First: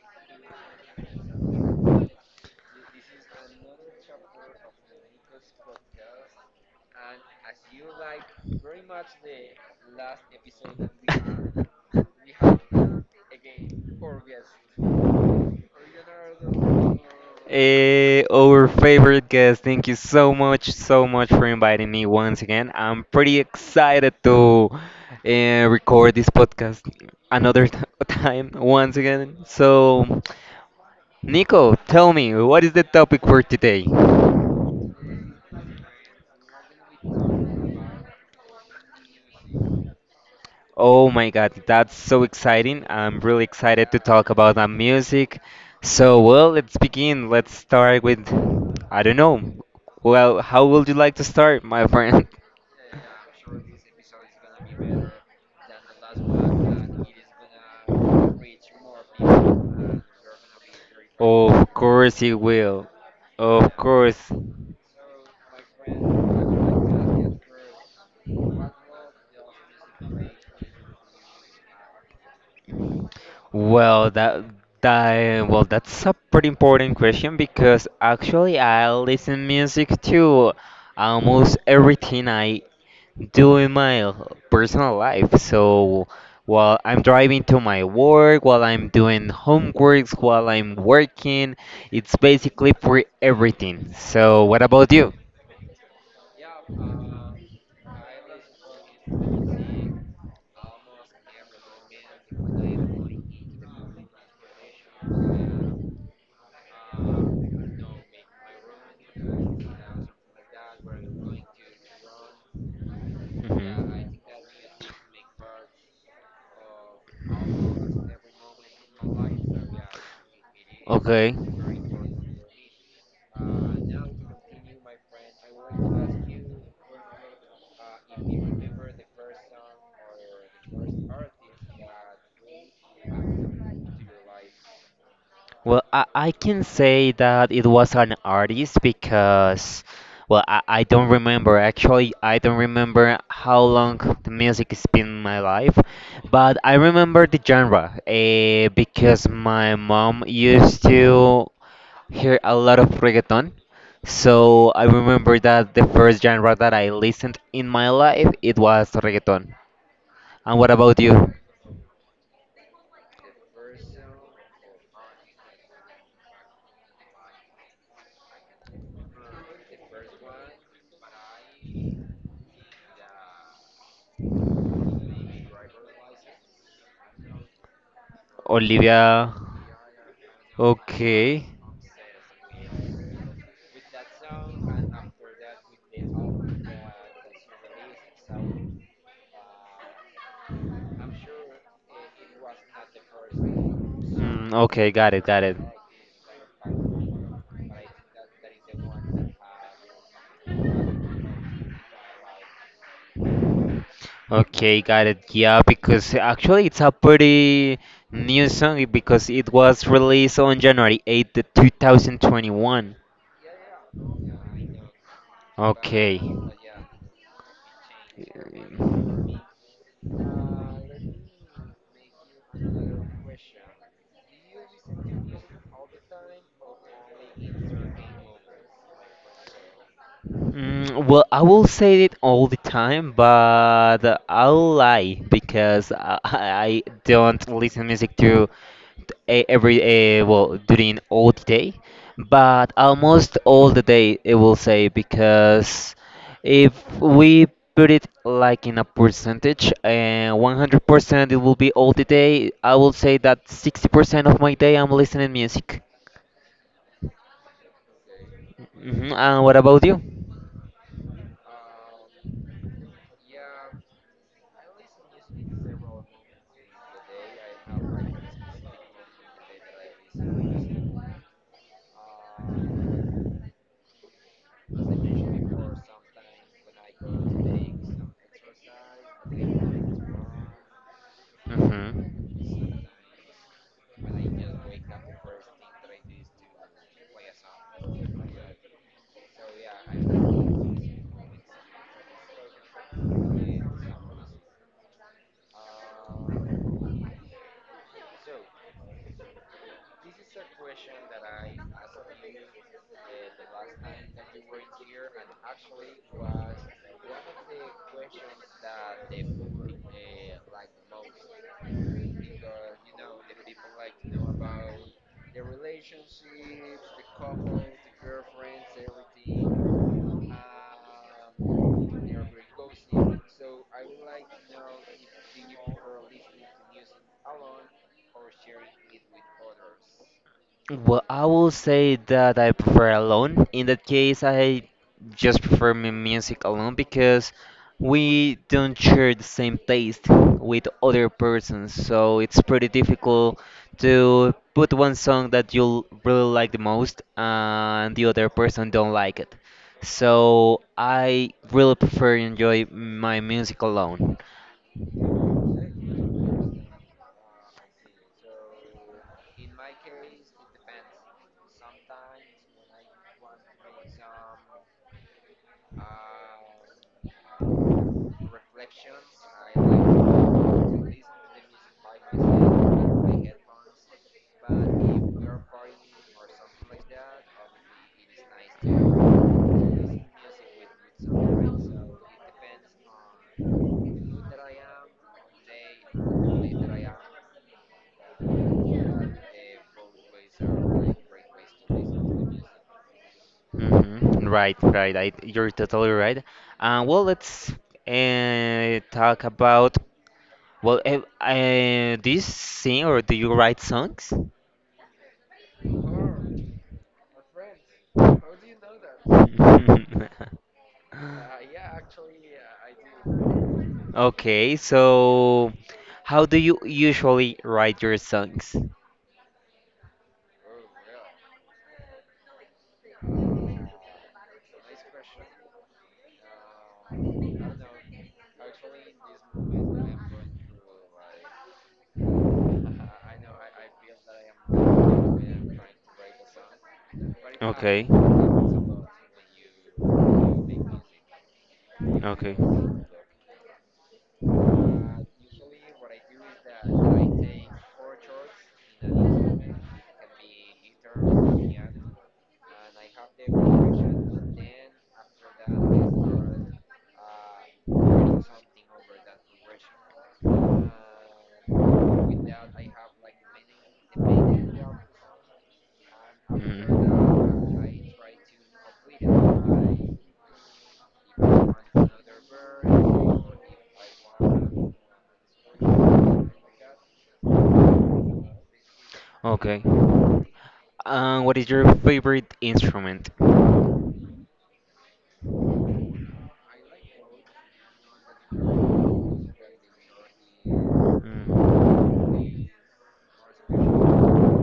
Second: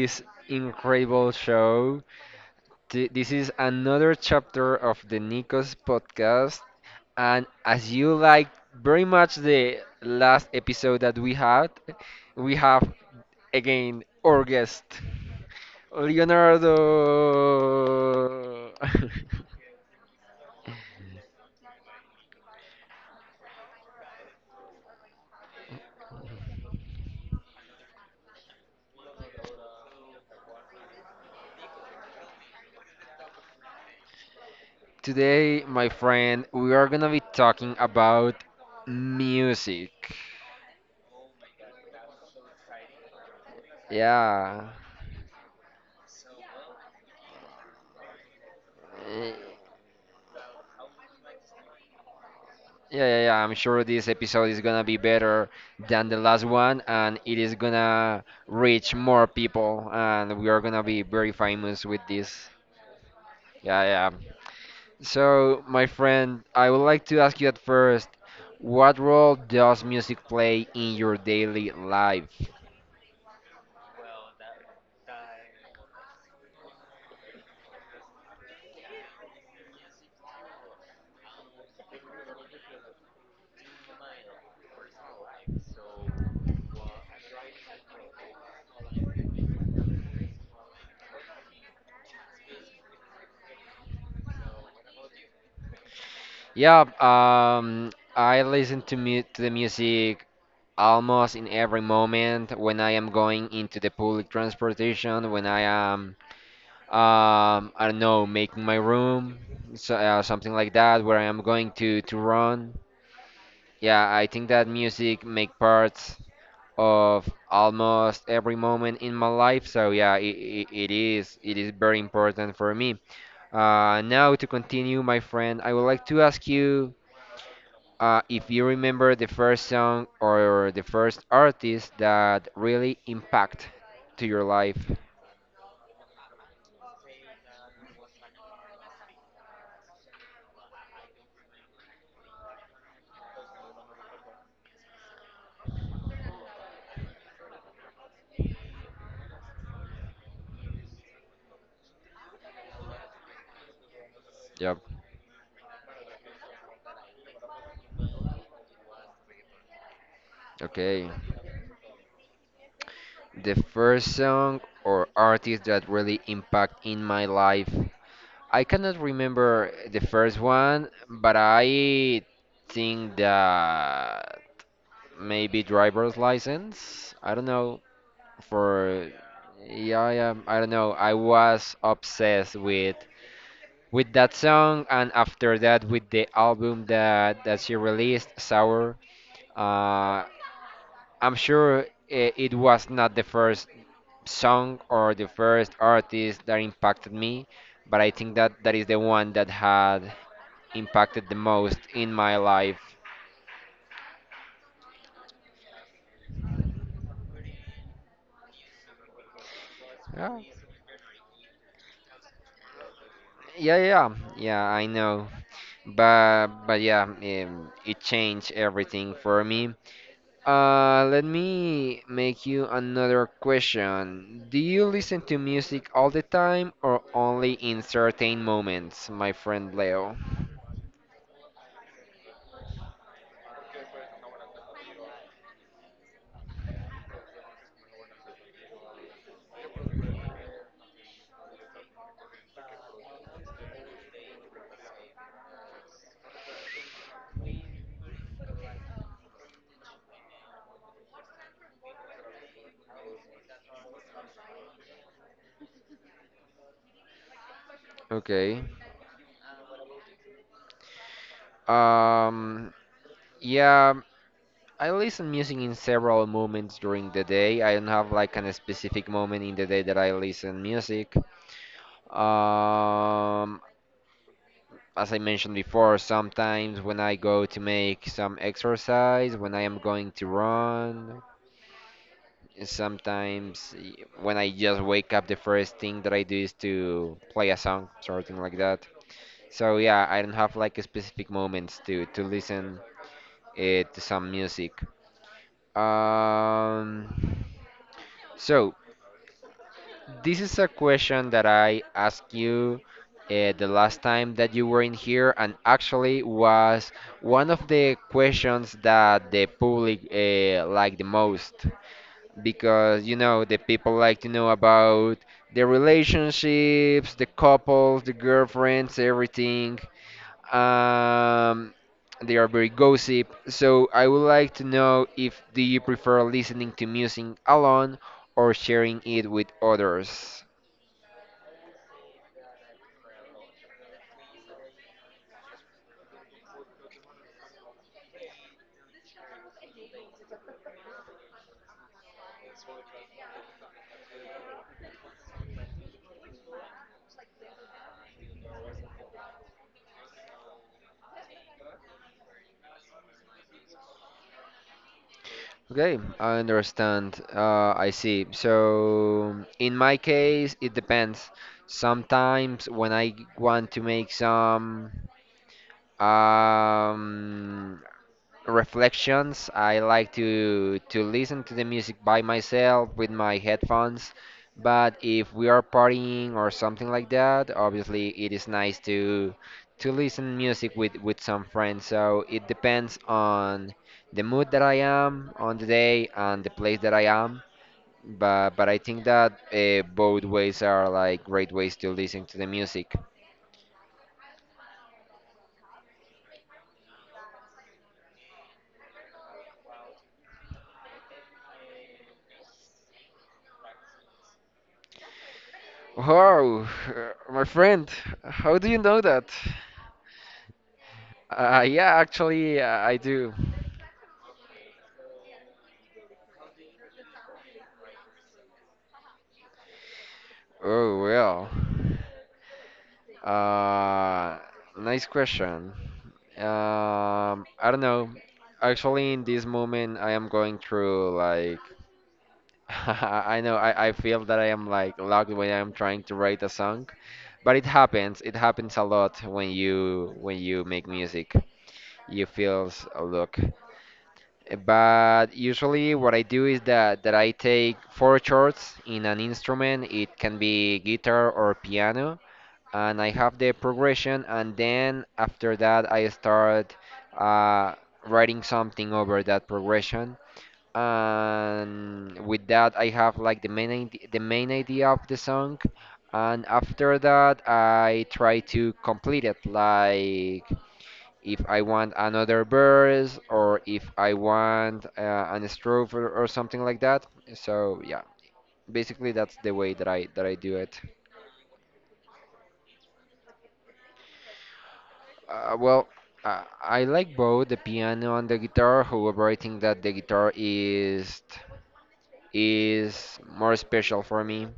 this incredible show. This is another chapter of the Nikos podcast, and as you like very much the last episode that we had, we have again our guest, Our Leonardo. favorite guest. Thank you so much, so much for inviting me once again. I'm pretty excited to record this podcast another t- time once again. So, Nico, tell me, what is the topic for today? Today, my friend, we are gonna be talking about music. Oh my God, that's so exciting. I'm really excited to talk about that Yeah. music. So, well, let's begin. Let's start with, I don't know. Eh, Well, how would you like to start, my friend? Yeah, yeah, yeah. I'm sure this episode is gonna be better than the last one, and it is gonna reach more people, and we are gonna be very Of famous course with he this. will. Of Yeah, course. yeah. So, my friend, I would like to ask you at first, what role does music play in your daily life? Well, that's a pretty important question because actually I listen music to almost everything I do in my personal life. So while I'm driving to my work, while I'm doing homeworks, while I'm working, it's basically for everything. So what about you? Yeah, I listen to mu to the music almost in every moment when I am going into the public transportation, when I am I don't know, making my room, so, something like that, where I am going to run. Yeah, I Hmm. think that music make parts of almost every moment in my life, so yeah, it, Okay. it is very important for me. Now to continue, my friend, I would like to ask you if you remember the first song or the first artist that really impact to your life. Well, I can say that it was an artist because, well, I don't remember. Actually, I don't remember how long the music has been in my life, but I remember the genre because my mom used to hear a lot of reggaeton. Yep. So I remember that the first genre that I listened in my life it was reggaeton. And what Okay. about you, The first song or artist that really impact in my life. I cannot remember the first one, but I think that maybe driver's license. I don't know for Olivia? yeah, yeah, I don't know. I Okay. was obsessed with that song and after that with the album that she released, Sour. Uh, I'm sure it was not the first Mm, song okay, or the got it, got first it. artist that impacted me, but I think that that is the one that had impacted the most in my life. Okay, got it. Yeah, because actually it's a pretty new song because it was Yeah, released on January 8th, 2021. yeah, yeah, yeah, I know. Okay. But yeah, it changed everything for me. Let me make you another question. Do you listen to music all the time or only in certain moments, my friend Leo? Mm, well, I will say it all the time, but I'll lie because I, I don't listen music to every well during all the day, but almost all the day it will say because if we put it like in a percentage and 100% it will be all the day, I will say that 60% of my day I'm listening music. Okay. Hmm. And what about you? Um, yeah, I listen music in several moments during the day. I don't have like a specific moment in the day that I listen music. Um, as I mentioned before, sometimes when I go to make some exercise, when I am going to run, Mm-hmm. sometimes when I just wake up, the first thing that I do is to play a song, something like that. So yeah, I don't have like a specific moments to listen to some music. Um, so. This is a question that I asked you the last time that you were in here, and actually was one of the questions that the public like the most because you know the people like to know about the relationships, the couples, the girlfriends, everything. Um, they are very gossip. So I would like to know if do you prefer listening to music alone or sharing it with others? Well, I will say that I prefer alone. In that case, I just prefer music alone because we don't share the same taste with other persons, so it's pretty difficult to put one song that you'll really like the most and the other person don't like it. So I really prefer enjoy my music alone. Okay, I understand. I see. So, in my case, it depends. Sometimes when I want to make some um, reflections. I like to listen to the music by myself with my headphones. But if we are partying or something like that, obviously it is nice to listen music with some friends. So it depends on the mood that I am on the day and the place that I am. But I think that both ways are like great ways to listen to the music. Hmm. Right, right. You're totally right. Well, let's talk about do you sing or do you write songs? Wow, my friend, how do you know that? Yeah, actually, I do. Do. Okay, so how do you usually write your songs? Oh, well. Uh, Nice question. I don't know. Actually, in this moment, I am going through like I know I feel that I am like locked when I'm trying to write a song, but it Okay. happens. It happens a lot when you make music. You Okay. feels a look. But usually what I do is that I take 4 chords in an instrument. It can be guitar or piano, and I have the progression, and then after that I start uh, writing something over that progression. And with that I have like the the main idea of the song, and after that Mm. I try to complete it like if I want another verse or if I want an strophe, or something like that. So yeah, basically that's the way Okay. that I do it. What is your favorite instrument? Well, I like both the piano and the guitar. However, I think that the guitar Mm. is more special for me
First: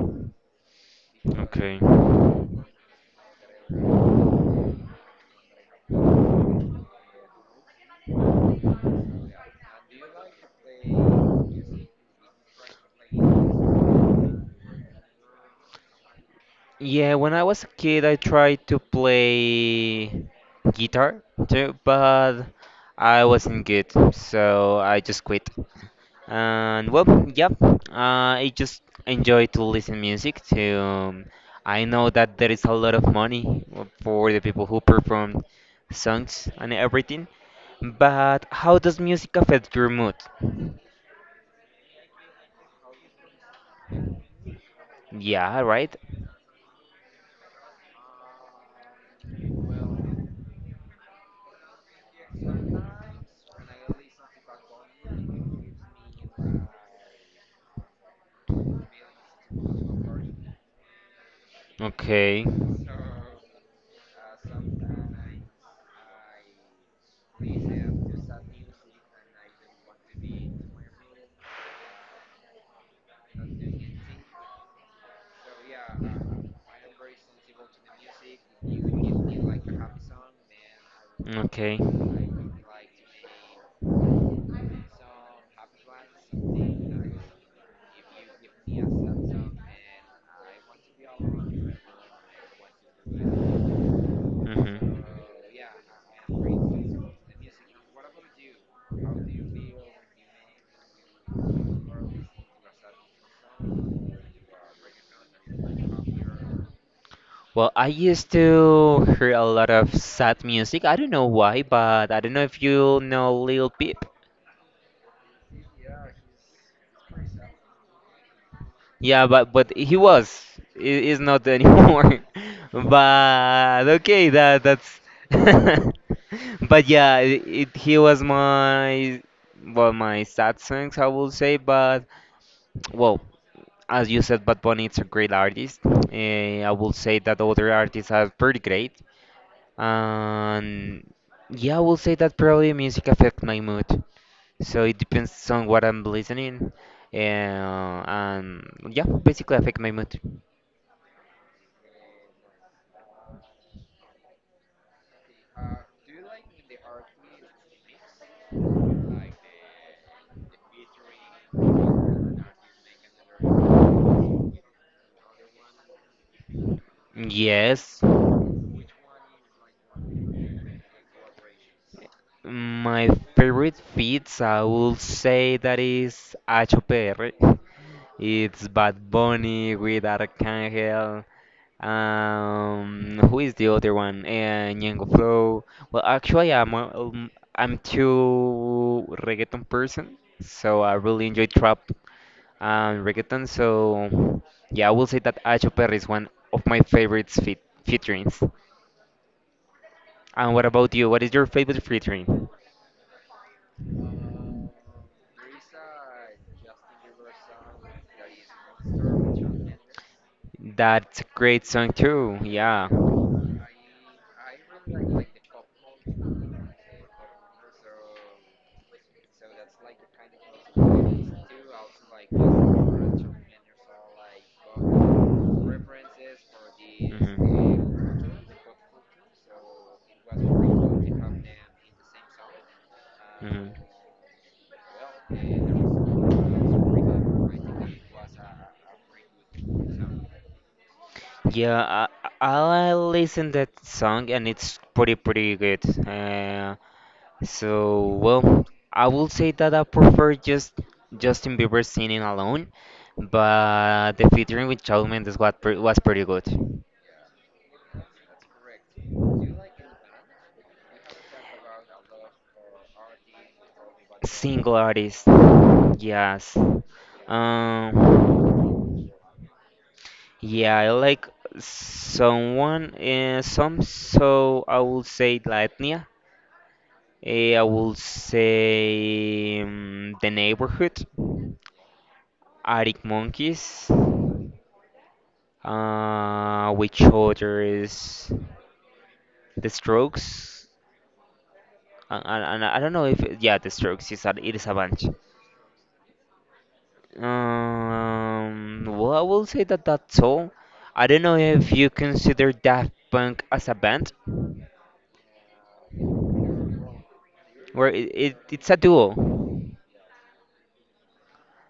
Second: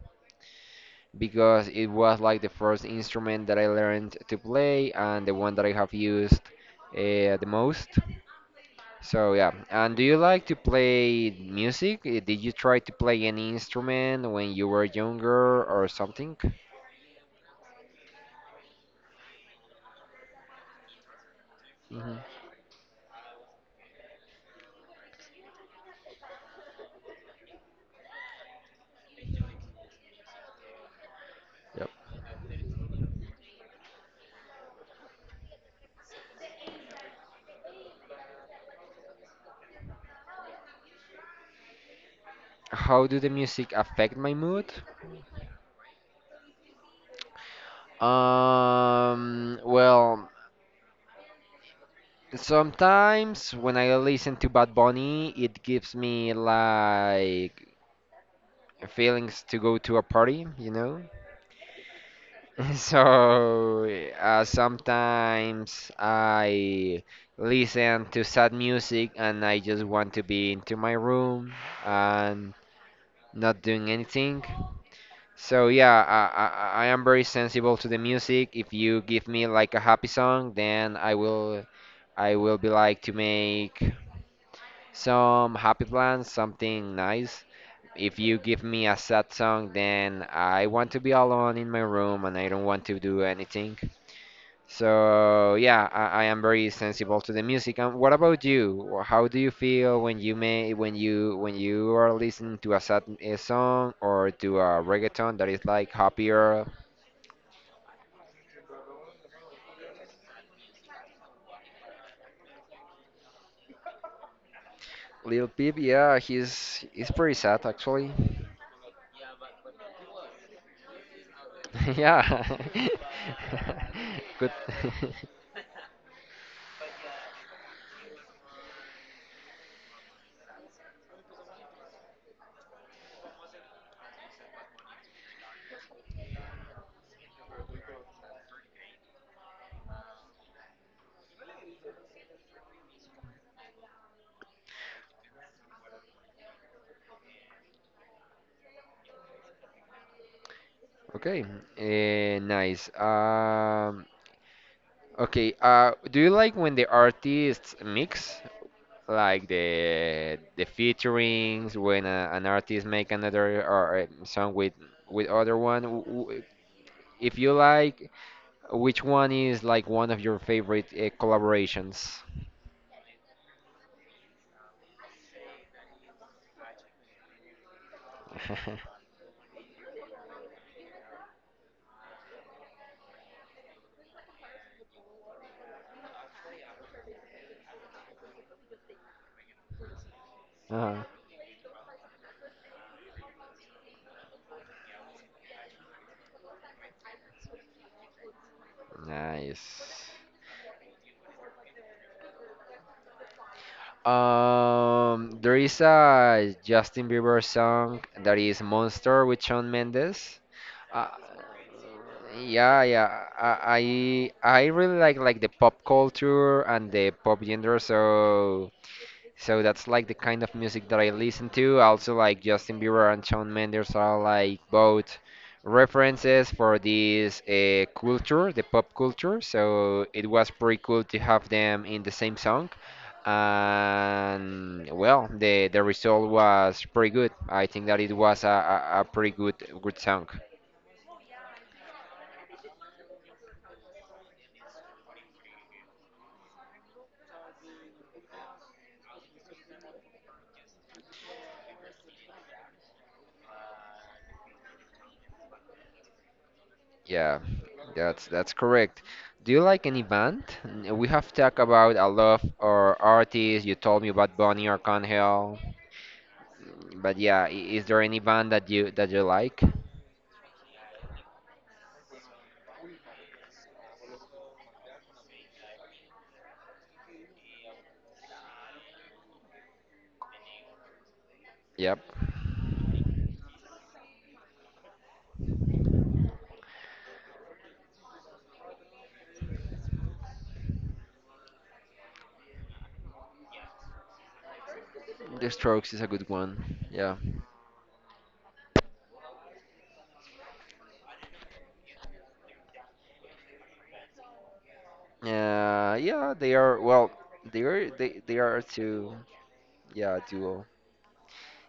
because Okay. it was like the first instrument that I learned to play and the one that I have used the most. So yeah, and do you like to play music? Did you try to play any instrument when you were younger or something? Yeah, when I was a kid, I tried to play guitar too, Hmm. but I wasn't good, so I just quit. And well, yep, I just enjoy to listen music. To I Yep. know that there is a lot of money for the people who perform songs and everything, but how does music affect your mood? How do the music affect my mood? Yeah, right. Well, sometimes when I listen to Bad Bunny, it gives me like feelings to go to a party, you know? Okay. So sometimes I listen to sad music and I just want to be into my room and not doing anything. So yeah, I am very sensible to the music. If you give me like a happy song, then Okay. I will be like to make some happy plans, something nice. If you give me a sad song, then I want to be alone in my room and I don't want to do anything. Hmm. So yeah, I am very sensible to the music. And what about you? Wh- How do you feel when you may when you are listening to a sad a song or to a reggaeton that is like happier? Well, I used to hear a lot of sad music. I don't know why, but I don't know if you know Lil Peep. Lil Peep, yeah, he's pretty sad actually. Yeah, but he was. He is not anymore. Yeah. But okay, Good. that's. But yeah, it he was my sad songs I will say. But well, as you said, Bad Bunny is a great artist. I will say that other artists are pretty great. And yeah, I will say that probably music affects my mood. So it depends on what I'm listening. And yeah, basically affect my mood. Okay. Nice. Okay. Do you like when the artists mix? Like the featurings when a, an artist make another or song with other one if you Yes, like which one is like one of your favorite collaborations? my favorite feats, I would say that is HOPR. It's Bad Bunny with Arcángel. Who is the other one? Ñengo Flow. Well, actually, I'm too reggaeton person, so I uh really enjoy trap and reggaeton. So yeah, I will say that HOPR is one of my favorite featurings. nice And what about you? What is your favorite featuring? There is a Justin Bieber song that is Monster with Shawn Mendes. uh, That's a great song too. Yeah. yeah, yeah, I really Mhm. like the pop culture and the pop genre, so so that's like the kind of music that I listen to. Also, like Justin Bieber and Shawn Mendes are like both references for this culture, the pop culture. So it was pretty cool to have them in the same song. Mhm. And well, the result was pretty good. I think that it was a pretty good song. Yeah, I listen that song and it's pretty good. Uh, So, well, I will say that I prefer just Justin Bieber singing alone, but the featuring with Shawn Mendes was was pretty good. Yeah, that's correct. Do you like any band? We have talked about a lot of our artists. You told me about Bonnie Single artist, Arcangel, yes. but yeah, is there any band that Um, you like? yeah, I like so I will say Lightnia. I will say The Neighborhood, Yep, Arctic Monkeys. Which other is The Strokes? And I don't know if yeah, The Strokes it is a bunch. The Strokes is a good one. Yeah, Well, I will say that that's all. I don't know if you consider Daft Punk as a band, yeah, they are well, or it, it they are it's a duo. two, yeah, duo.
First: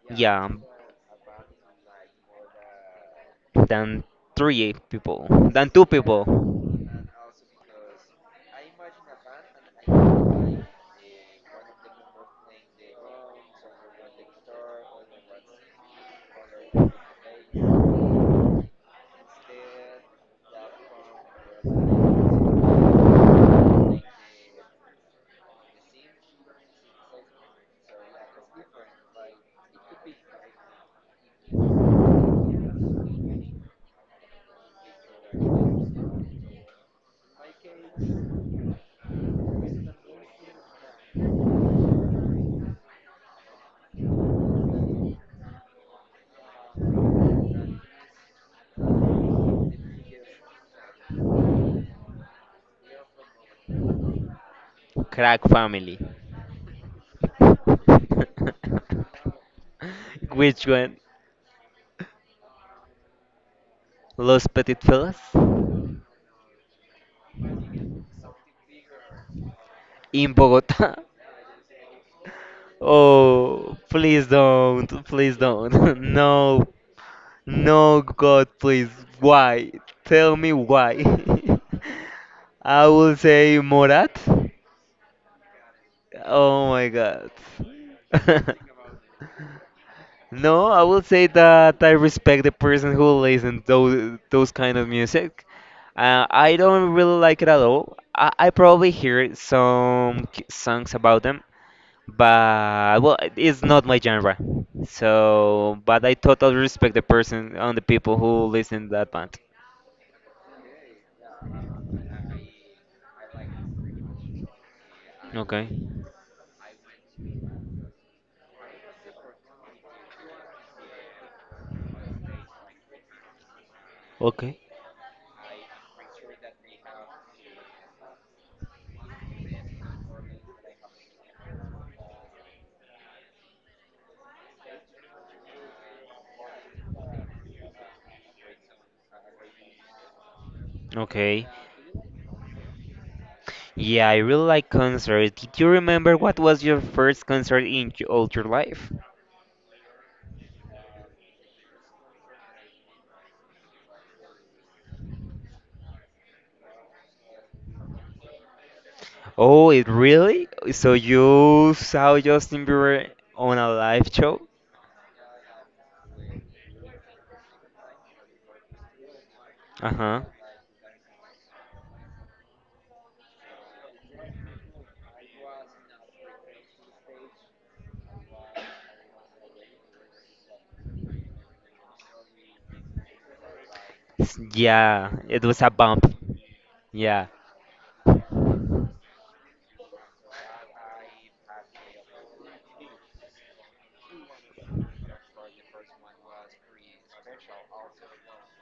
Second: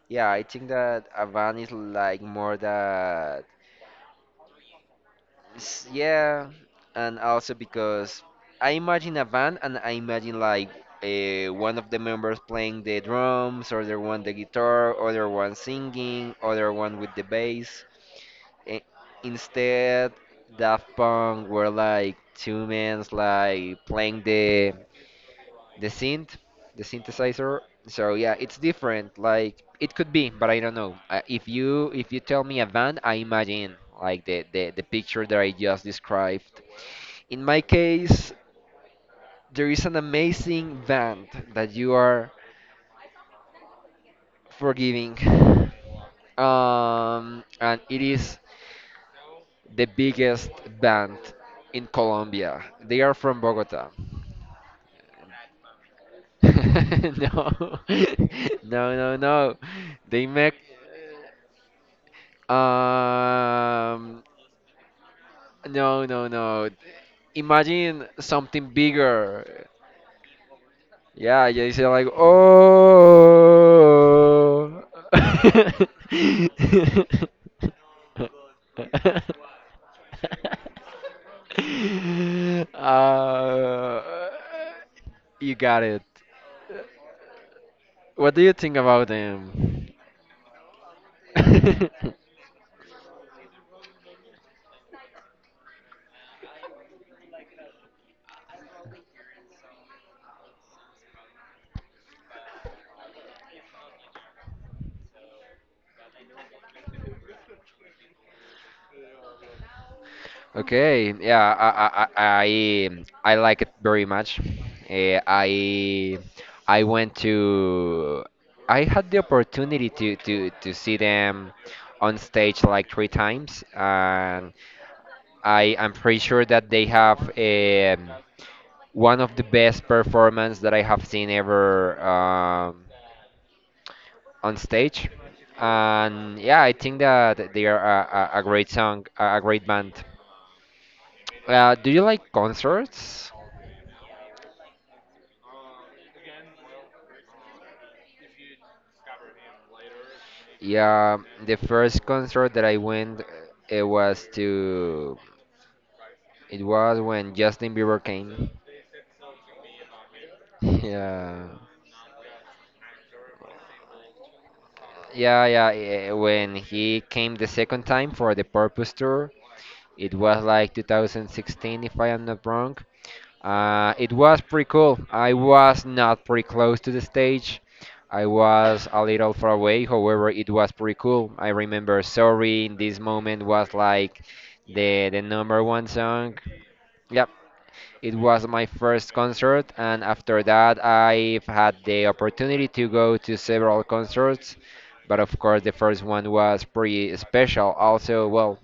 Yeah, I Yeah, think that a band is like more that, than three people, than two people. yeah, and also because I imagine a band and I imagine like one of the members playing the drums, other one the guitar, other one singing, other one with the bass. I- Instead, Daft Punk were like two men like playing the synth, the synthesizer. So yeah, it's different. Like it could be, but I don't know. If you tell me a band, I imagine like the picture that I just described. In my case, there is an amazing band that you are forgiving. And it is the biggest band in Colombia. They are from Bogota. Crack family. No, No, no. They make. Which one? Um, Los Petit Fellas? no, no. Imagine something bigger. In Bogota? Yeah, yeah, you say like, Oh, please oh. don't, please don't. No, no, God, please. Why? Tell me why. I will say Uh, Morat. you got it. Oh my God. What do you think about them? No, I will say that I respect the person who listens those kind of music. I don't really like it at all. I probably hear some songs about them, but well it's not my genre so but I totally respect the person and the people who listen to that band. Okay, yeah, I like it very much. Eh, Okay. I I went to I had the opportunity to see them on stage like 3 times, and Okay. I am pretty sure that they have one of the best performance that I have seen ever. On stage. And yeah, I think that they are a great song, a great band. Okay. Do you like concerts? Yeah, I really like concerts. Did you remember what was your first concert in all your life? Yeah, the first concert that I went, it was to, it was when Justin Bieber came. Oh, it really? So Yeah. you saw Justin Bieber on a live show? Yeah, yeah. When he came the second time for the Purpose Tour, it Uh-huh. was like 2016, if I am not wrong. It was pretty cool. I was not pretty close to the stage. I was a little far away. However, it was pretty cool. I remember "Sorry" in this moment was like the Yeah, the it number was a one bump. song. Yeah. Yep, it was my first concert, and after that, I've had the opportunity to go to several concerts. But of course, the first one was pretty special. Also, well,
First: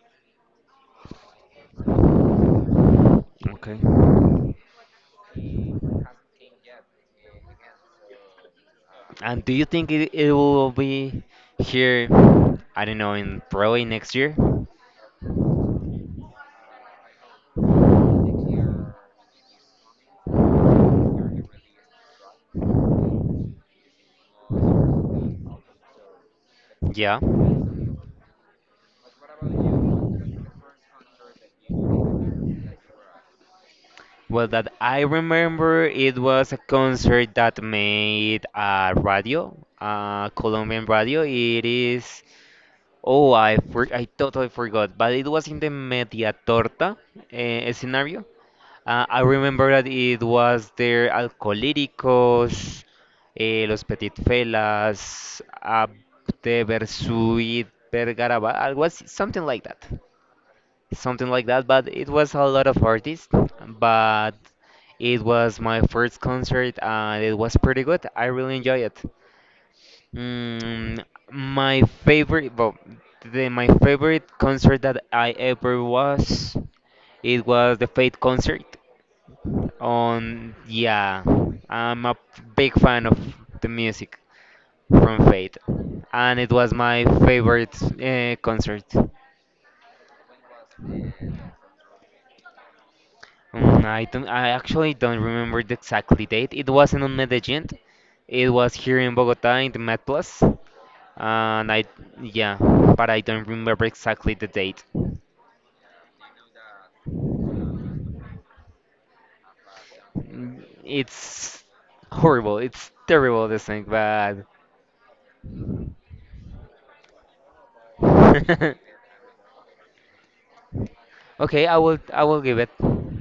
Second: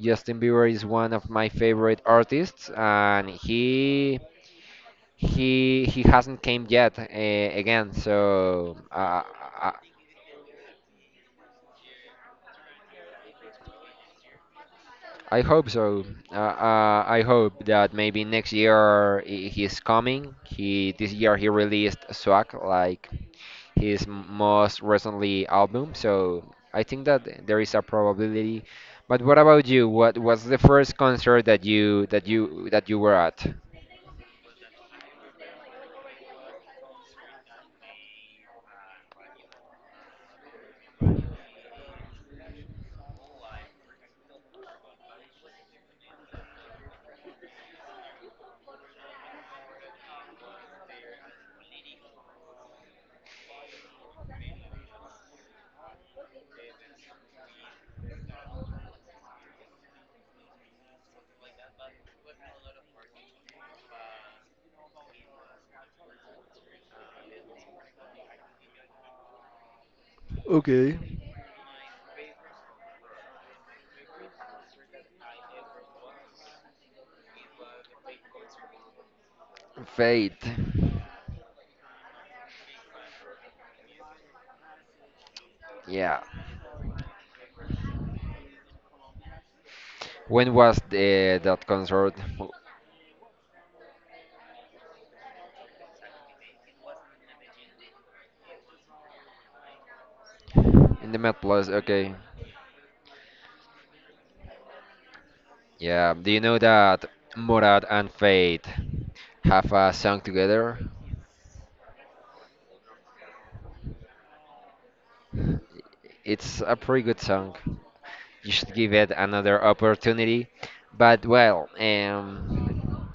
Justin Bieber is one of my favorite artists, and Okay. he hasn't came yet again, so And do you think it will be here, I don't know, in probably next year? I hope so. I hope that maybe next year he- he's coming he this year he released Swag, like his most recently album, so Yeah. I think that there is a probability. But what about you? What was the first concert that you were at? Well, that I remember it was a concert that made a radio, Colombian radio. It is, oh, I totally forgot, but it was in the Media Torta scenario. I remember that it was their Alcohólicos, Los Petit Felas, Abte Versuit Vergaraba, algo así, something like that. Something like that, but it was a lot of artists. But it was my first concert and it was pretty good. I really enjoyed it. Mm, Okay. my favorite, well, my favorite concert that I ever was, it was the Fate concert. On Fate? yeah, I'm a big fan of the music from Fate, Yeah. and it was my favorite concert. When was the that concert? Mm, I actually don't remember the exactly date. It wasn't on Medellin. It was here in Bogota in the Met Plus, and In the Med Plus, I okay. yeah, but I don't remember exactly the date. Yeah. Do you know that Morad and Fate have a song Mm. together? It's horrible. It's terrible this thing, but It's a pretty good song. You should give it another opportunity. But okay, well, I will give it.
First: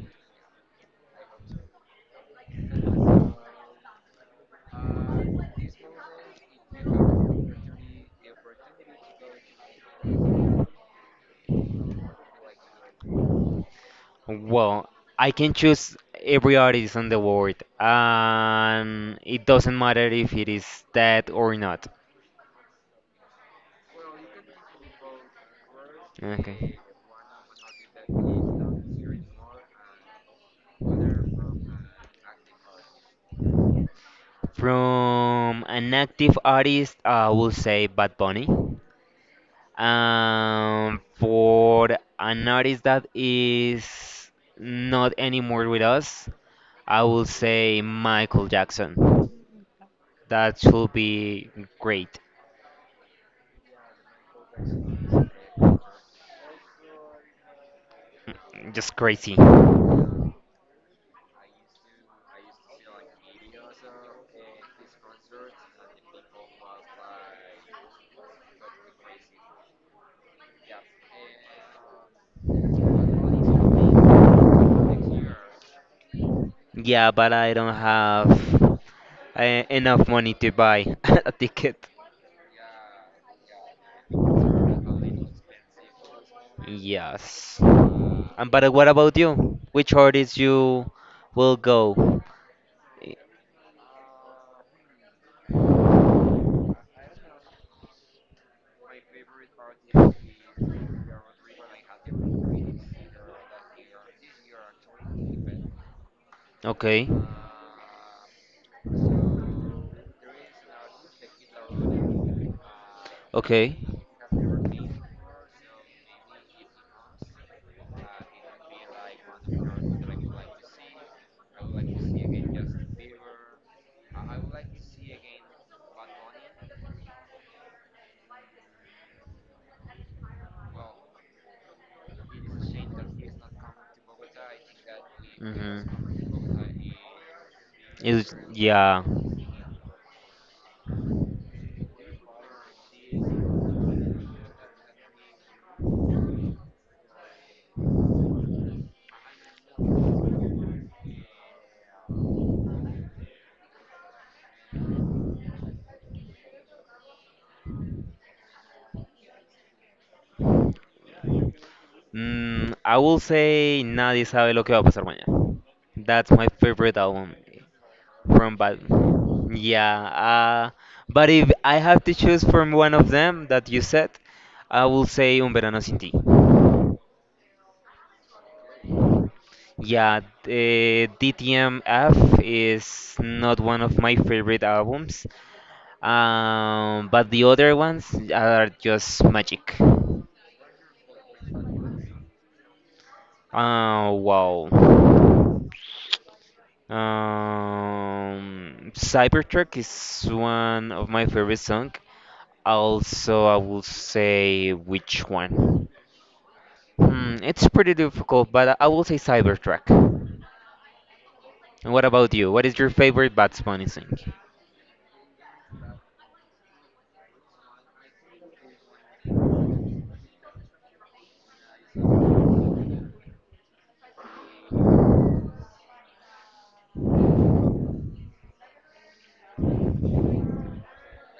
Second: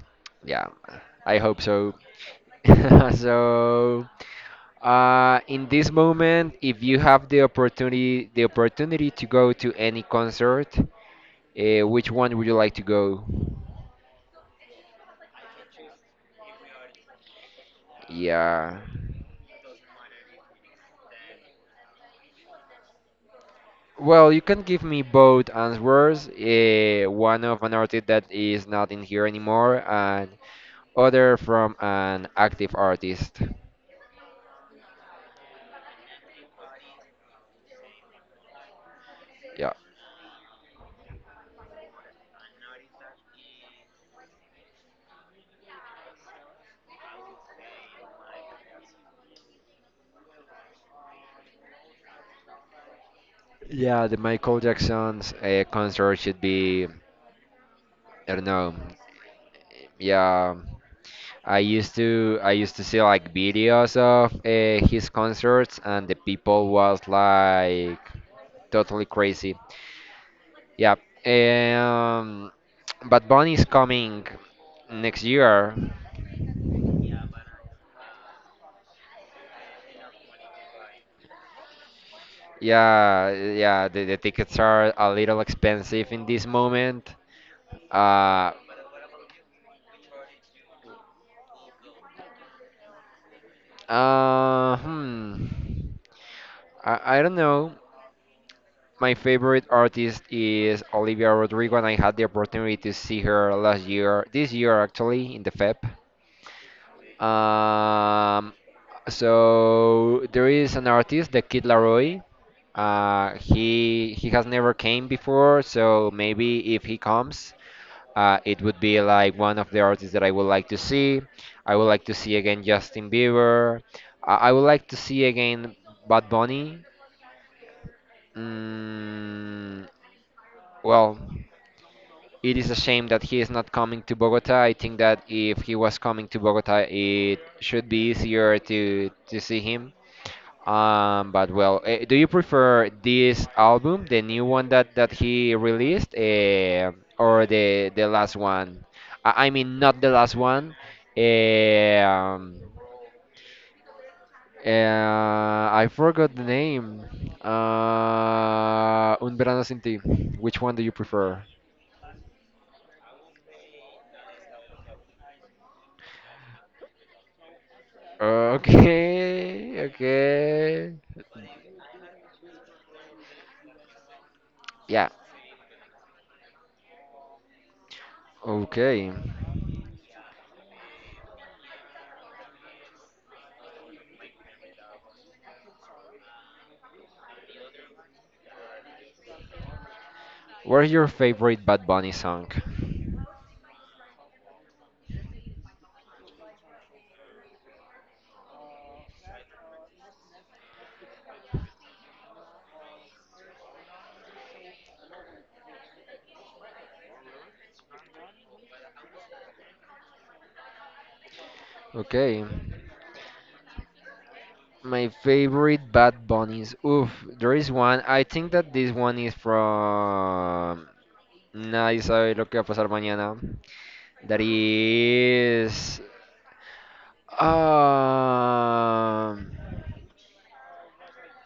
yeah, I hope so. So, in this moment, if you have the opportunity, to go to any concert, which one would you like to go? Well, I can choose every artist in the world, Yeah. and it doesn't matter if it is dead or not. Well, you can give me both answers. Okay. One of an artist that is not in here anymore, and other from an active artist. From an active artist, I will say Bad Bunny. Yeah, For an artist that is not anymore with us, I will say Michael Jackson. That should be great. yeah. The Michael Jackson's concert should be, I don't know. Just crazy. Yeah, I used to see like videos of his concerts, and the people was like totally crazy. Yeah. Um, Bad Bunny is coming next year. Yeah, but I don't have uh, enough money to buy a ticket. Yeah, yeah, the tickets are a little expensive in this moment. Yes. And Uh, but what about you? Which artist you will go? uh, hmm. I don't know. My favorite artist is Olivia Rodrigo, and I had the opportunity to see her last year, this year actually, in the FEP. Okay. Um, so there is an artist, the Kid Laroi. Okay. he has never came before, so maybe if he comes. It would be like one of the artists that I would like to see. I would like to see again Justin Bieber. I would like to see again Bad Bunny. Mm, well, it is a shame that he is not coming to Bogota. I think that if he was coming to Bogota, Mhm. it should be It's, easier yeah. to see him. But well, do you prefer this album, the new one that he released, or the last one? I mean, not the last one. Eh, Um, I forgot the name. Un verano sin ti. Which one do you prefer? Mm, I will say Nadie sabe lo que va a pasar mañana. That's my favorite album from Bad. Okay, Yeah, okay. but if I have to choose from one of them that you said, I Yeah, will say Un Verano Sin Ti. okay. Yeah, DTMF is not one of my favorite albums, but the other ones are just magic. What's your favorite Bad Bunny song? Wow. Cybertruck is one of my favorite song. Also, I will say which one. Hmm, it's pretty difficult, but I will say Cybertruck. And what about Okay. you? What is your favorite Bad Bunny song? My favorite Bad Bunnies. Oof, there is one. I think that this one is from Nadie sabe lo que va a pasar mañana. That is. Um,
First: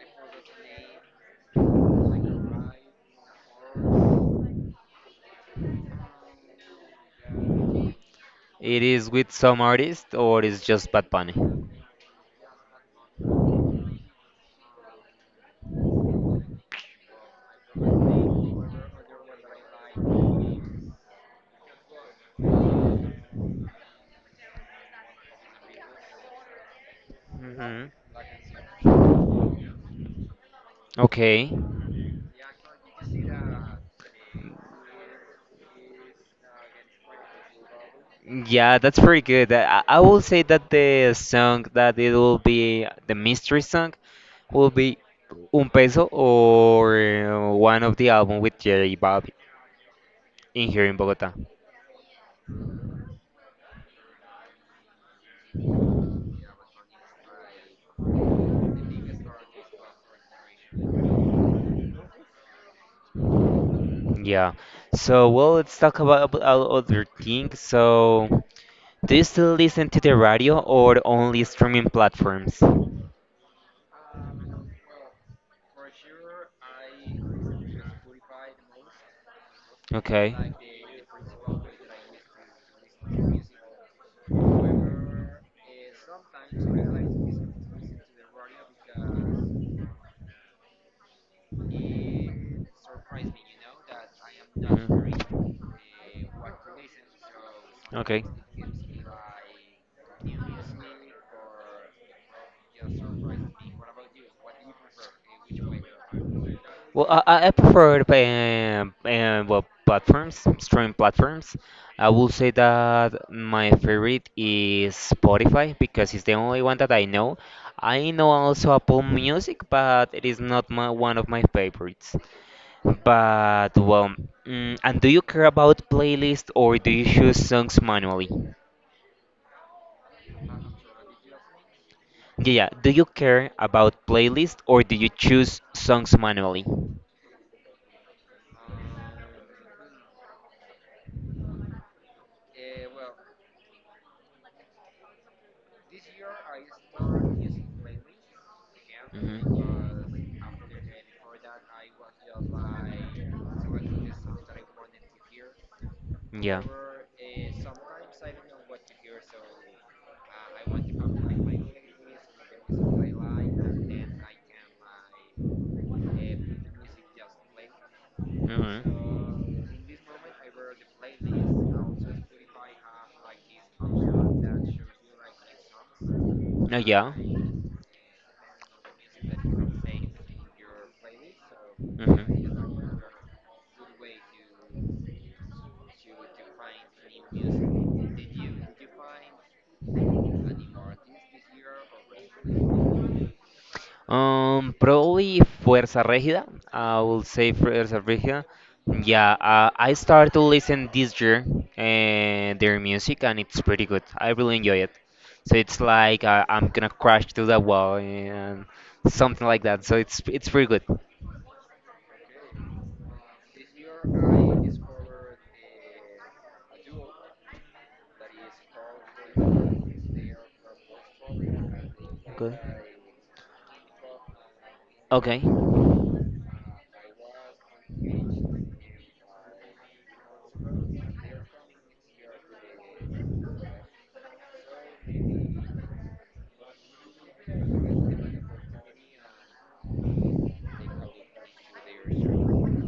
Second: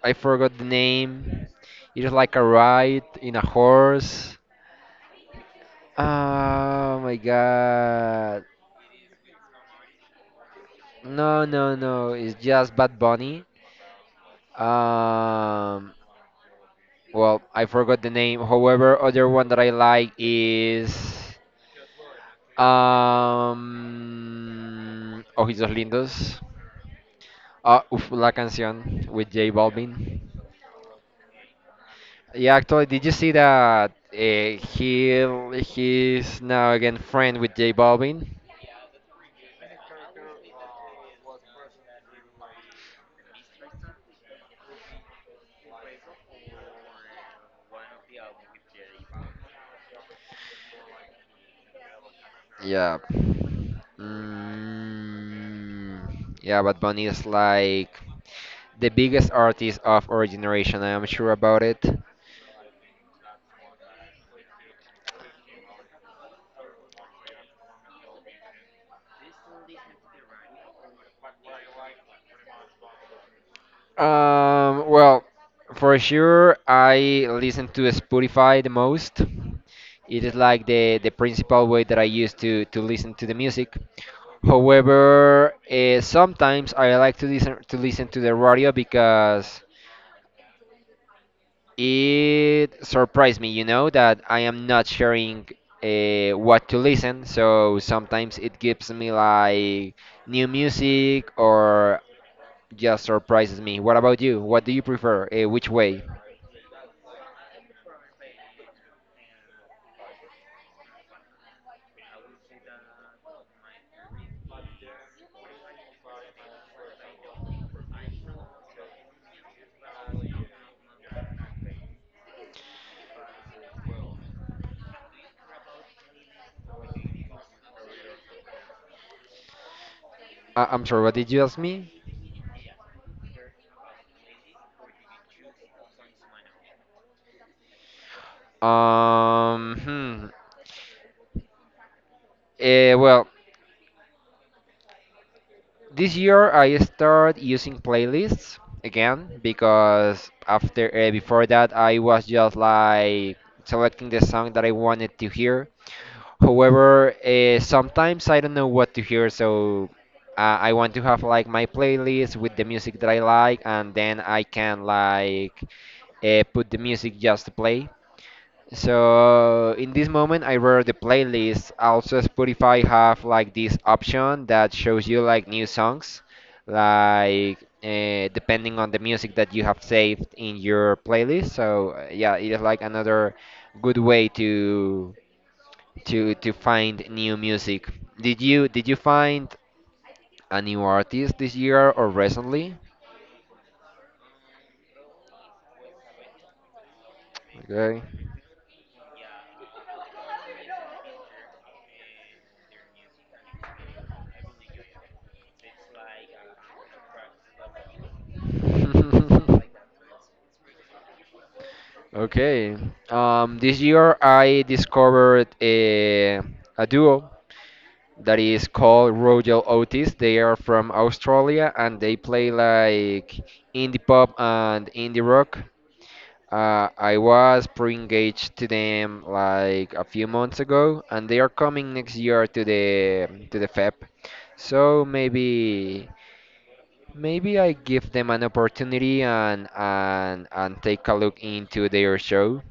I forgot the name. It is like a ride in a horse. Oh my god. It is with some artist or it is just Bad Bunny? No, no, no. It's just Bad Bunny. Um, well, I forgot the name. However, other one that I like is Ojitos Lindos. Hmm. La canción with J Balvin. Okay. Yeah, actually, did you see that he's now again friend with J Balvin? Yeah, that's pretty good. I will say that the song that it will be the mystery song will be Un Peso or one of the album with Jerry Bobby in here in Bogota. Yeah. Mm, yeah, but Bunny is like the biggest artist of our generation. I am sure about it. Yeah. So, well, let's talk about our other things. So, do you still listen to the radio or only streaming platforms? Well, for sure, I listen to Spotify the most. It is Okay. like the principal Mhm. way that I use to listen to the music. However, sometimes I like to listen to the radio because it surprised me, you know, that I am not sharing what to listen. So Okay. sometimes it gives me like new music or just surprises me. What about you? What do you prefer? Which way? Well, I prefer well, platforms, streaming platforms. I will say that my favorite is Spotify because it's the only one that I know. I know also Apple Music, but it is not my, one of my favorites. But well, and do you care about playlist or do you choose songs manually? I'm sorry, what did you ask me? Yeah, yeah. Do you care about playlist or do you choose songs manually? Um, hmm. Well, this year I started using playlists again because after before that I was just like selecting the song that I wanted to hear. Mhm. However, sometimes I don't know what to hear, so I want to have like my playlist with the music that I like, and then I can like put the music just to play. Mhm. So. So in this moment, I wrote the playlist. Also, Spotify have like this option that shows you like new songs, Oh. like depending on the music that you have saved in your playlist. So Mhm. yeah, Just it is like like. another good way to find new music. Did you find a new artist this year or recently? Probably Fuerza Regida. I will say Fuerza Okay. Regida. Yeah, I started to listen this year their music, and it's pretty good. I really enjoy it. So it's like I'm gonna crash to the wall and something like that. So it's pretty good. Okay. This year I discovered a duo that is called Royal Otis. They are from Australia and they play Okay. like indie pop and indie Okay. rock. I was pre-engaged to them like a few months ago, and they are coming next year to the FEP. So maybe I give them an opportunity and take a look into their show.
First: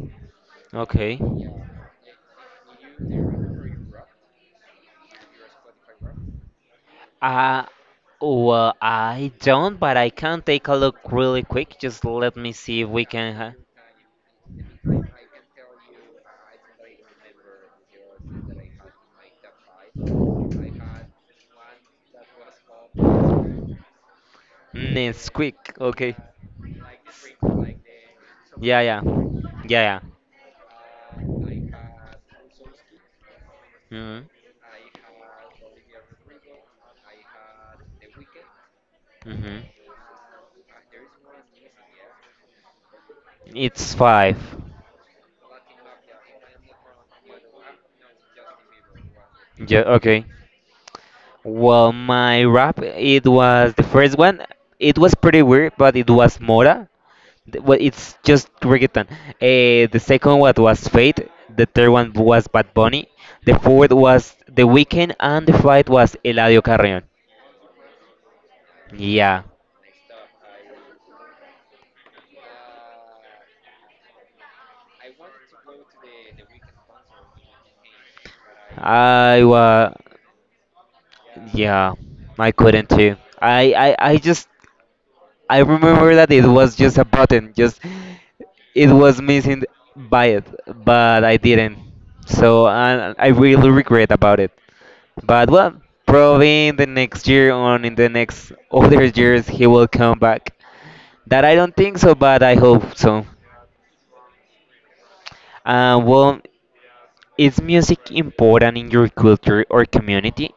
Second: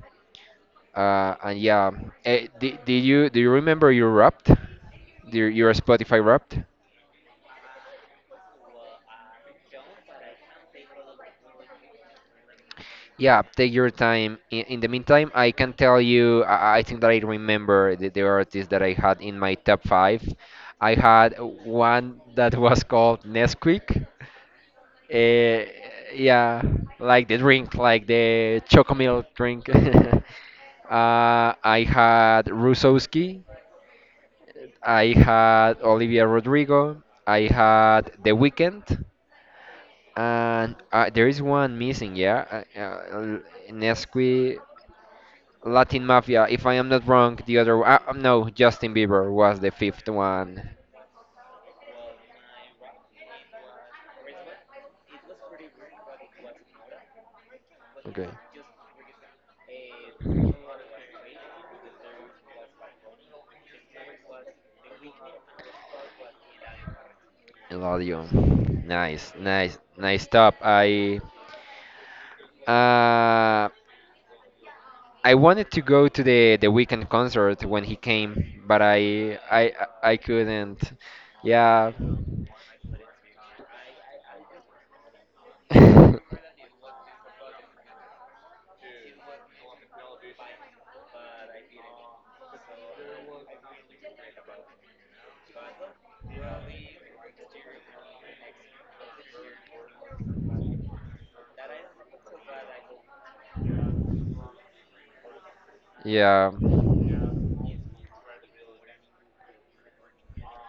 Okay. And yeah, do you remember your Wrapped? Your Spotify Wrapped? Uh, well, I don't, but I can take a look really quick. Just let me see if we can. Yeah, take your time. In the meantime, I can tell you, I think that I remember the artist that I had in my top five. I had one that was called Nesquik. It's Uh, quick. Okay. yeah, like the drink, like the Yeah, chocolate yeah, milk drink. yeah, yeah. I had Rusowski. Mm-hmm. I had Olivia Rodrigo. I had The Weeknd, Mm-hmm. and there is one missing. Yeah, uh, uh, It's five. Nesqui, Latin Mafia. If I am not wrong, the other no, Justin Bieber was the Yeah, fifth okay. one. Well, my rap, it was the first one. It was pretty weird, but it was Mora. Well, it's Okay, just reggaeton. The second one was Fate. The third one was Bad Bunny. The fourth was The Weeknd, and the fifth was Eladio Carrion. Eladio. Nice, Yeah, nice, nice top. Uh, I wanted to go to the Weekend concert when he came, but I I I was. I couldn't. Yeah. Yeah, I couldn't too. I remember that it was just a button, just it was missing by it, but I didn't. So I really regret about it. But well, probably in the next year or in the next other years he will come back. That I don't think so, but I hope so. Yeah. Well, is music important in your culture or community?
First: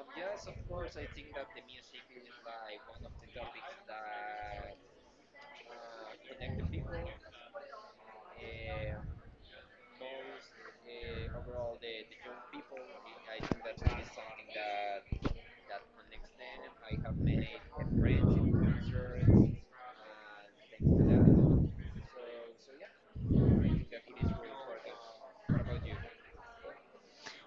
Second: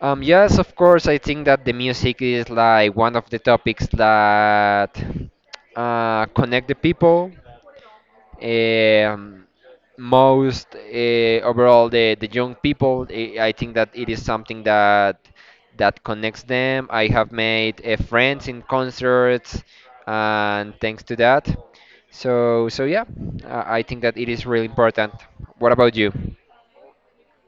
Yes, of course. I think that the music is like one of the topics that connect the people. Um, most overall, the young people. I think that it is something that connects them. I have made friends in concerts, and thanks to that. So so yeah, I think that it is really important. What about you?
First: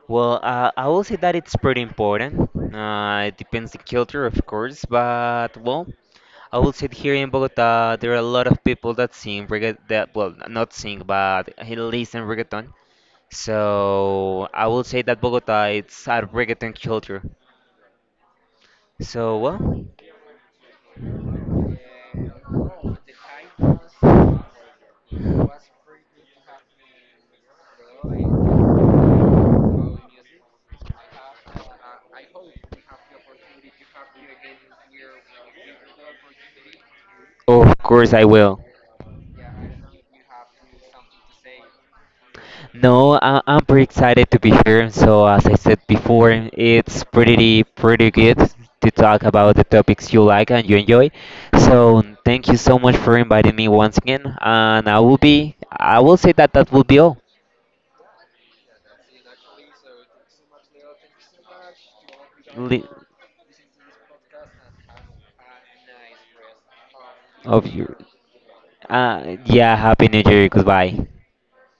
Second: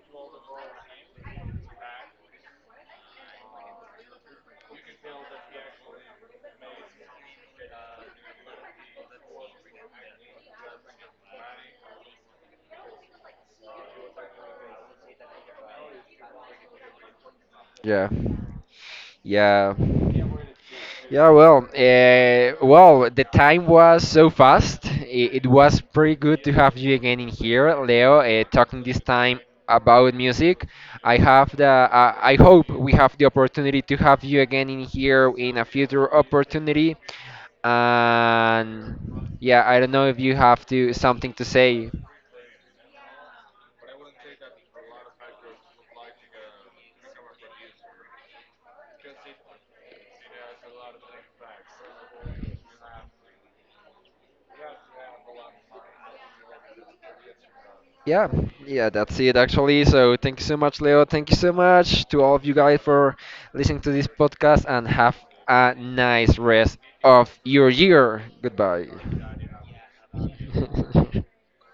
Well, I will say that it's pretty important. It depends the culture, of course, but well, I would say here in Bogota, there are a lot of people that sing reggaeton, that, well, not sing, but he listen reggaeton. So I would say that Bogota it's a reggaeton culture. Yeah. So, Yeah. well, Yeah, well, the time was so fast. It was pretty good to have you again in here, Leo, talking this time about music. I hope we have the opportunity to have you again in here in a future opportunity. of course I will. And yeah, I don't know if you have to something to say. No, I'm pretty excited to be here. So as I said before, it's pretty good to talk about the topics you like and you enjoy. So thank you so much for inviting me once again, and I will be. I will say that that will be all. Yeah, yeah, that's it actually. So thank you so much, Leo. Thank you so much to all of you Li- guys for listening to this podcast and have a nice rest of of your you. year. Goodbye. Yeah, Happy New Year. Goodbye.